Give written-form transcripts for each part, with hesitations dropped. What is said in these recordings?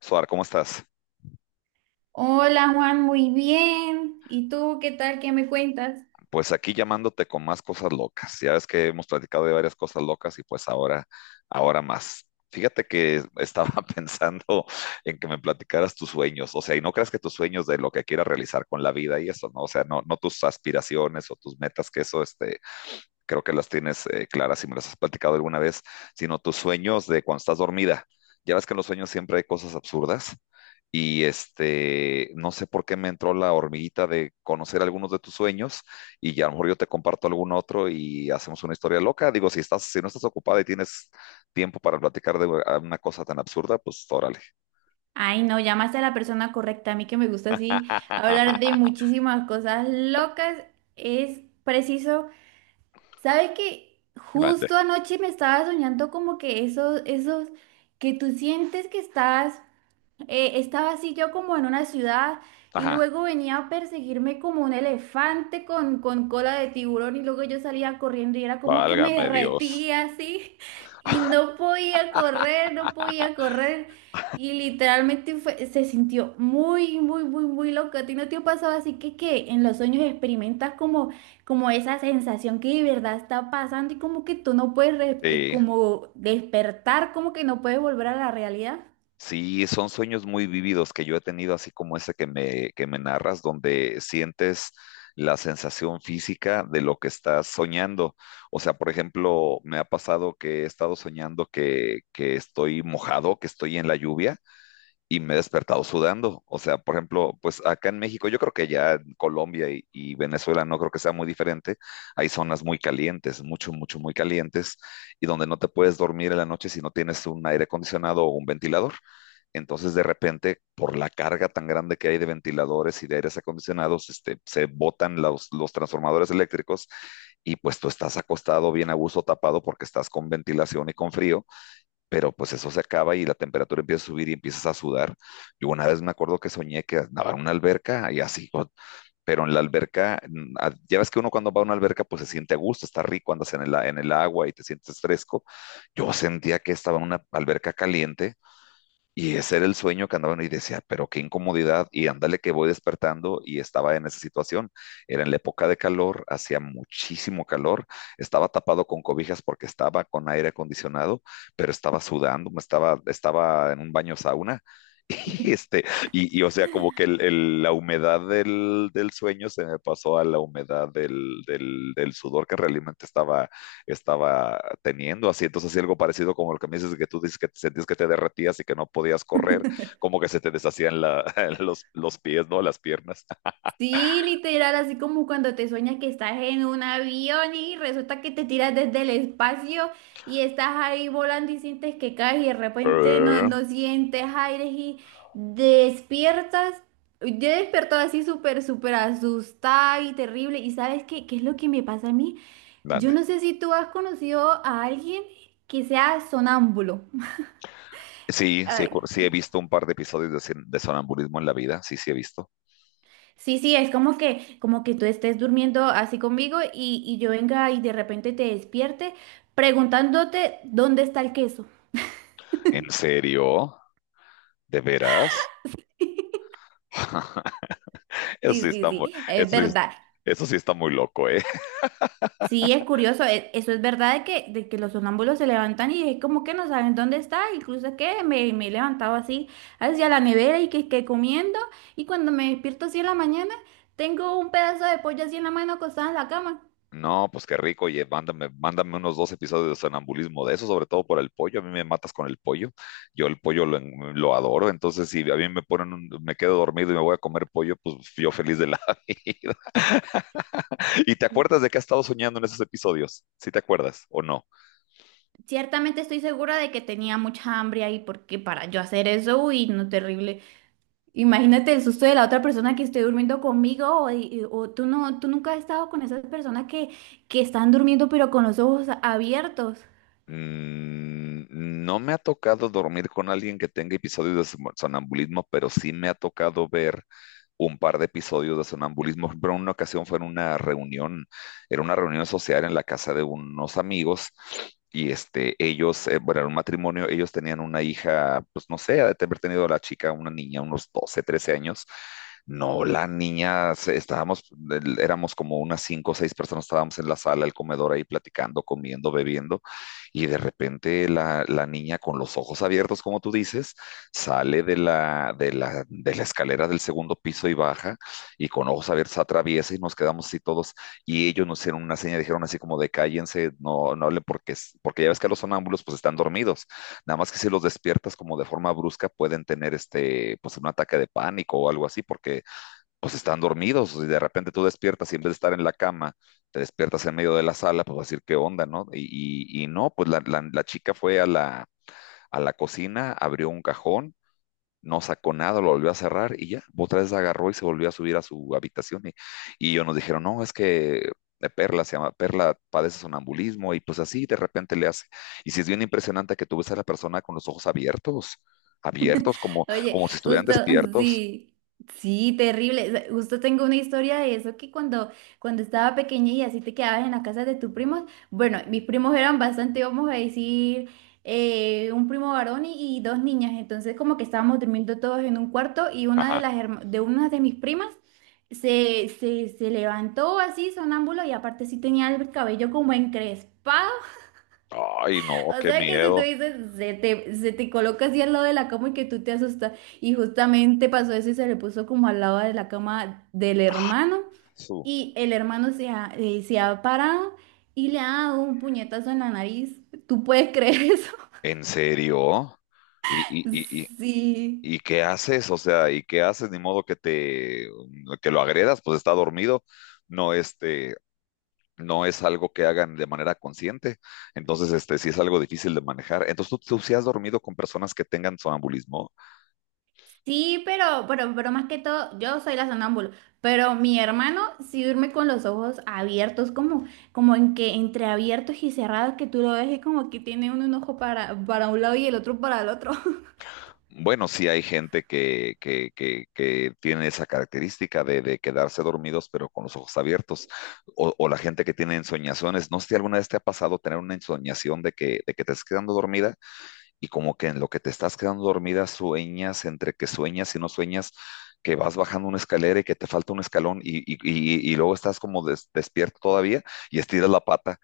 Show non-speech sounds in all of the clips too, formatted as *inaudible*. Suar, ¿cómo estás? Hola Juan, muy bien. ¿Y tú qué tal? ¿Qué me cuentas? Pues aquí llamándote con más cosas locas. Ya ves que hemos platicado de varias cosas locas y pues ahora más. Fíjate que estaba *laughs* pensando en que me platicaras tus sueños, o sea, y no creas que tus sueños de lo que quieras realizar con la vida y eso, ¿no? O sea, no tus aspiraciones o tus metas, que eso, creo que las tienes claras si me las has platicado alguna vez, sino tus sueños de cuando estás dormida. Ya ves que en los sueños siempre hay cosas absurdas y no sé por qué me entró la hormiguita de conocer algunos de tus sueños y ya a lo mejor yo te comparto algún otro y hacemos una historia loca. Digo, si estás, si no estás ocupada y tienes tiempo para platicar de una cosa tan absurda, pues órale. Ay, no, llamaste a la persona correcta. A mí que me gusta así hablar de muchísimas cosas locas. Es preciso. ¿Sabes que Grande. justo anoche me estaba soñando como que esos que tú sientes que estás? Estaba así yo como en una ciudad y Ajá. luego venía a perseguirme como un elefante con cola de tiburón y luego yo salía corriendo y era como que me Válgame Dios. derretía así *laughs* y no podía correr, no podía correr y literalmente se sintió muy, muy, muy, muy loco. ¿A ti no te ha pasado así que en los sueños experimentas como, como esa sensación que de verdad está pasando y como que tú no puedes Sí. como despertar, como que no puedes volver a la realidad? Sí, son sueños muy vívidos que yo he tenido, así como ese que que me narras, donde sientes la sensación física de lo que estás soñando. O sea, por ejemplo, me ha pasado que he estado soñando que estoy mojado, que estoy en la lluvia y me he despertado sudando. O sea, por ejemplo, pues acá en México, yo creo que ya en Colombia y Venezuela no creo que sea muy diferente. Hay zonas muy calientes, mucho, mucho, muy calientes, y donde no te puedes dormir en la noche si no tienes un aire acondicionado o un ventilador. Entonces, de repente, por la carga tan grande que hay de ventiladores y de aires acondicionados, se botan los transformadores eléctricos y pues tú estás acostado bien a gusto tapado porque estás con ventilación y con frío, pero pues eso se acaba y la temperatura empieza a subir y empiezas a sudar. Yo una vez me acuerdo que soñé que nadaba en una alberca y así, pero en la alberca, ya ves que uno cuando va a una alberca pues se siente a gusto, está rico, andas en el, en el agua y te sientes fresco. Yo sentía que estaba en una alberca caliente y ese era el sueño que andaban y decía, pero qué incomodidad. Y ándale que voy despertando y estaba en esa situación. Era en la época de calor, hacía muchísimo calor, estaba tapado con cobijas porque estaba con aire acondicionado, pero estaba sudando, estaba en un baño sauna. *laughs* Y este, o sea, como que la humedad del sueño se me pasó a la humedad del sudor que realmente estaba teniendo, así entonces así algo parecido como lo que me dices que tú dices que sentías que te derretías y que no podías correr, como que se te deshacían *laughs* los pies, ¿no? Las piernas. Sí, literal, así como cuando te sueñas que estás en un avión y resulta que te tiras desde el espacio y estás ahí volando y sientes que caes y de repente no, Eh, no sientes aire y despiertas. Yo despertó así súper, súper asustada y terrible. ¿Y sabes qué, qué es lo que me pasa a mí? Yo Grande. no sé si tú has conocido a alguien que sea sonámbulo. Sí, sí, *laughs* sí he visto un par de episodios de, de sonambulismo en la vida, sí, sí he visto. Sí, sí, es como que tú estés durmiendo así conmigo y yo venga y de repente te despierte preguntándote dónde está el queso. ¿En serio? ¿De veras? *laughs* Eso Sí, sí sí, está muy, sí, es eso sí- verdad. eso sí está muy loco, ¿eh? Sí, es curioso, eso es verdad de que los sonámbulos se levantan y es como que no saben dónde está, incluso que me he levantado así hacia la nevera y que comiendo y cuando me despierto así en la mañana tengo un pedazo de pollo así en la mano acostada en la cama. No, pues qué rico, oye, mándame unos dos episodios de sonambulismo de eso, sobre todo por el pollo. A mí me matas con el pollo. Yo el pollo lo adoro, entonces si a mí me ponen, me quedo dormido y me voy a comer pollo, pues yo feliz de la *laughs* vida. ¿Y te acuerdas de qué has estado soñando en esos episodios? ¿Sí te acuerdas o no? Ciertamente estoy segura de que tenía mucha hambre ahí, porque para yo hacer eso, uy, no, terrible. Imagínate el susto de la otra persona que esté durmiendo conmigo, o, o tú no, tú nunca has estado con esas personas que están durmiendo pero con los ojos abiertos. Mm, no me ha tocado dormir con alguien que tenga episodios de sonambulismo, pero sí me ha tocado ver un par de episodios de sonambulismo, pero en una ocasión fue en una reunión, era una reunión social en la casa de unos amigos era un matrimonio, ellos tenían una hija, pues no sé, ha de haber tenido la chica, una niña, unos 12, 13 años. No, la niña, éramos como unas cinco o seis personas, estábamos en la sala, el comedor ahí platicando, comiendo, bebiendo, y de repente la niña con los ojos abiertos, como tú dices, sale de de la escalera del segundo piso y baja, y con ojos abiertos atraviesa y nos quedamos así todos, y ellos nos hicieron una seña, dijeron así como de cállense, no hablen porque, porque ya ves que los sonámbulos pues están dormidos, nada más que si los despiertas como de forma brusca pueden tener pues un ataque de pánico o algo así, porque pues están dormidos, y de repente tú despiertas y en vez de estar en la cama, te despiertas en medio de la sala, pues vas a decir qué onda, ¿no? Y no, pues la chica fue a la cocina, abrió un cajón, no sacó nada, lo volvió a cerrar y ya, otra vez agarró y se volvió a subir a su habitación y ellos nos dijeron, no, es que Perla se llama, Perla padece sonambulismo y pues así de repente le hace. Y si es bien impresionante que tú ves a la persona con los ojos abiertos, abiertos, como, Oye, como si estuvieran justo, *laughs* despiertos. sí, sí, terrible. O sea, justo tengo una historia de eso que cuando estaba pequeña y así te quedabas en la casa de tus primos, bueno, mis primos eran bastante, vamos a decir, un primo varón y dos niñas, entonces como que estábamos durmiendo todos en un cuarto y una de Ajá. las herma- de una de mis primas se levantó así sonámbulo y aparte sí tenía el cabello como encrespado, Ay, no, o qué sea que si tú miedo. dices, se te coloca así al lado de la cama y que tú te asustas. Y justamente pasó eso y se le puso como al lado de la cama del hermano. Su- Y el hermano se ha parado y le ha dado un puñetazo en la nariz. ¿Tú puedes creer eso? ¿En serio? ¿Y, y, y, *laughs* y, Sí. y qué haces? O sea, ¿y qué haces? Ni modo que te, que lo agredas, pues está dormido. No, no es algo que hagan de manera consciente, entonces este sí es algo difícil de manejar. Entonces tú si has dormido con personas que tengan sonambulismo, Sí, pero más que todo, yo soy la sonámbula, pero mi hermano sí duerme con los ojos abiertos, como, como en que entre abiertos y cerrados, que tú lo ves y como que tiene uno un ojo para un lado y el otro para el otro. *laughs* bueno, sí hay gente que tiene esa característica de quedarse dormidos pero con los ojos abiertos, o la gente que tiene ensoñaciones, no sé si alguna vez te ha pasado tener una ensoñación de de que te estás quedando dormida y como que en lo que te estás quedando dormida sueñas, entre que sueñas y no sueñas, que vas bajando una escalera y que te falta un escalón y luego estás como despierto todavía y estiras la pata,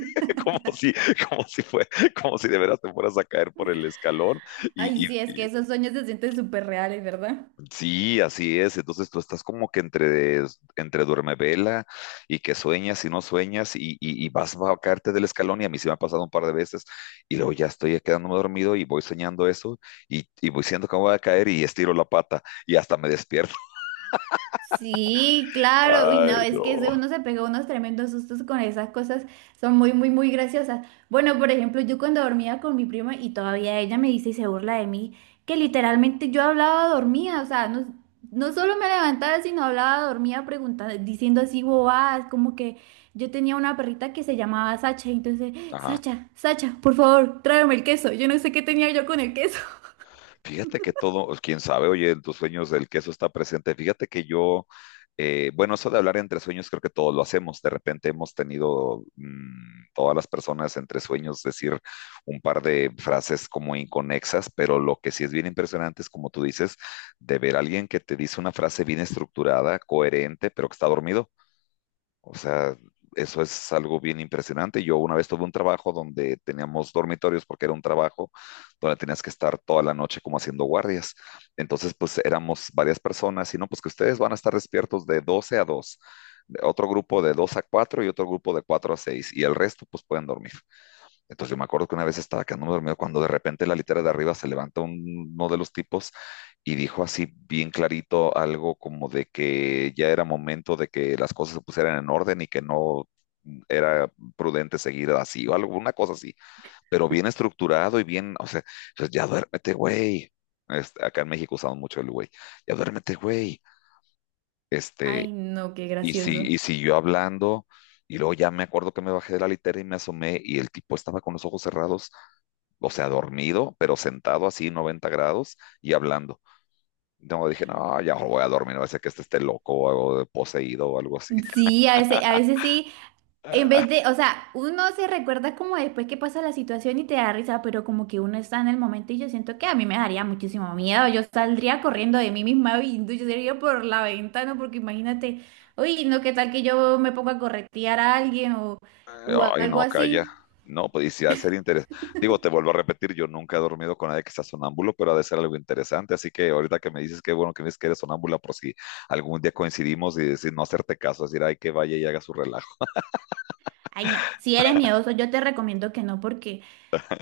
*laughs* como si, como si fue, como si de veras te fueras a caer por el escalón y, Ay, y- sí, es que esos sueños se sienten súper reales, ¿verdad? Sí, así es. Entonces tú estás como que entre duerme vela y que sueñas y no sueñas y vas a caerte del escalón y a mí sí me ha pasado un par de veces y luego ya estoy quedándome dormido y voy soñando eso y voy siendo que me voy a caer y estiro la pata y hasta me despierto. Sí, *laughs* claro. Uy, no, Ay, es que no. ese uno se pegó unos tremendos sustos con esas cosas. Son muy, muy, muy graciosas. Bueno, por ejemplo, yo cuando dormía con mi prima y todavía ella me dice y se burla de mí, que literalmente yo hablaba dormía. O sea, no, no solo me levantaba, sino hablaba dormía preguntando, diciendo así bobadas, como que yo tenía una perrita que se llamaba Sacha. Y entonces, Ajá. Sacha, Sacha, por favor, tráeme el queso. Yo no sé qué tenía yo con el queso. *laughs* Fíjate que todo, pues, quién sabe, oye, en tus sueños el queso está presente. Bueno, eso de hablar entre sueños creo que todos lo hacemos. De repente hemos tenido todas las personas entre sueños decir un par de frases como inconexas, pero lo que sí es bien impresionante es, como tú dices, de ver a alguien que te dice una frase bien estructurada, coherente, pero que está dormido. O sea, eso es algo bien impresionante. Yo una vez tuve un trabajo donde teníamos dormitorios porque era un trabajo donde tenías que estar toda la noche como haciendo guardias. Entonces, pues éramos varias personas y no, pues que ustedes van a estar despiertos de 12 a 2, de otro grupo de 2 a 4 y otro grupo de 4 a 6 y el resto pues pueden dormir. Entonces yo me acuerdo que una vez estaba quedándome dormido cuando de repente la litera de arriba se levanta uno de los tipos y dijo así bien clarito algo como de que ya era momento de que las cosas se pusieran en orden y que no era prudente seguir así o alguna cosa así, pero bien estructurado y bien, o sea, pues, ya duérmete, güey. Acá en México usamos mucho el güey, ya duérmete, güey. Este, Ay, no, qué y, si, gracioso. y siguió hablando, y luego ya me acuerdo que me bajé de la litera y me asomé, y el tipo estaba con los ojos cerrados, o sea, dormido, pero sentado así, 90 grados, y hablando. No, dije, no, ya voy a dormir, no va a ser que este esté loco o algo poseído o algo así. Sí, a veces sí. En vez *laughs* de, o sea, uno se recuerda como después que pasa la situación y te da risa, pero como que uno está en el momento y yo siento que a mí me daría muchísimo miedo. Yo saldría corriendo de mí misma y yo sería por la ventana, porque imagínate, uy, no, qué tal que yo me ponga a corretear a alguien o Ay, algo no, calla. así. No, pues y si ha de ser interesante. Digo, te vuelvo a repetir, yo nunca he dormido con nadie que sea sonámbulo, pero ha de ser algo interesante. Así que ahorita que me dices que bueno que me dices que eres sonámbula, por si algún día coincidimos y decir no hacerte caso, decir, ay, que vaya y haga su relajo. Ay, no, si eres miedoso, yo te recomiendo que no, porque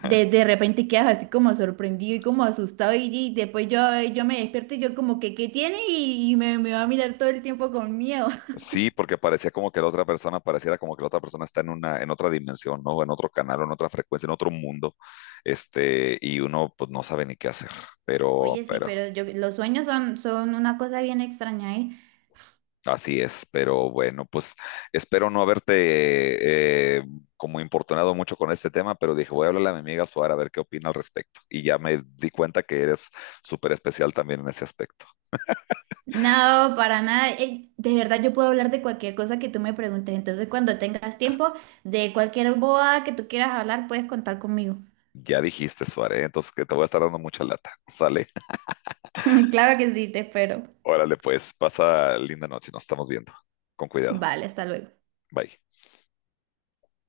de repente quedas así como sorprendido y como asustado y después yo me despierto y yo como que, ¿qué tiene? Y me va a mirar todo el tiempo con miedo. Sí, porque parecía como que la otra persona, pareciera como que la otra persona está en una, en otra dimensión, ¿no? En otro canal, o en otra frecuencia, en otro mundo, y uno pues no sabe ni qué hacer, pero, Oye, sí, pero, pero yo, los sueños son una cosa bien extraña, ¿eh? así es, pero bueno, pues espero no haberte como importunado mucho con este tema, pero dije, voy a hablarle a mi amiga Suara a ver qué opina al respecto, y ya me di cuenta que eres súper especial también en ese aspecto. No, para nada. De verdad, yo puedo hablar de cualquier cosa que tú me preguntes. Entonces, cuando tengas tiempo, de cualquier boa que tú quieras hablar, puedes contar conmigo. Ya dijiste, Suárez, entonces que te voy a estar dando mucha lata, ¿sale? *laughs* *laughs* Claro que sí, te espero. Órale, pues, pasa linda noche, nos estamos viendo, con cuidado. Vale, hasta luego. Bye.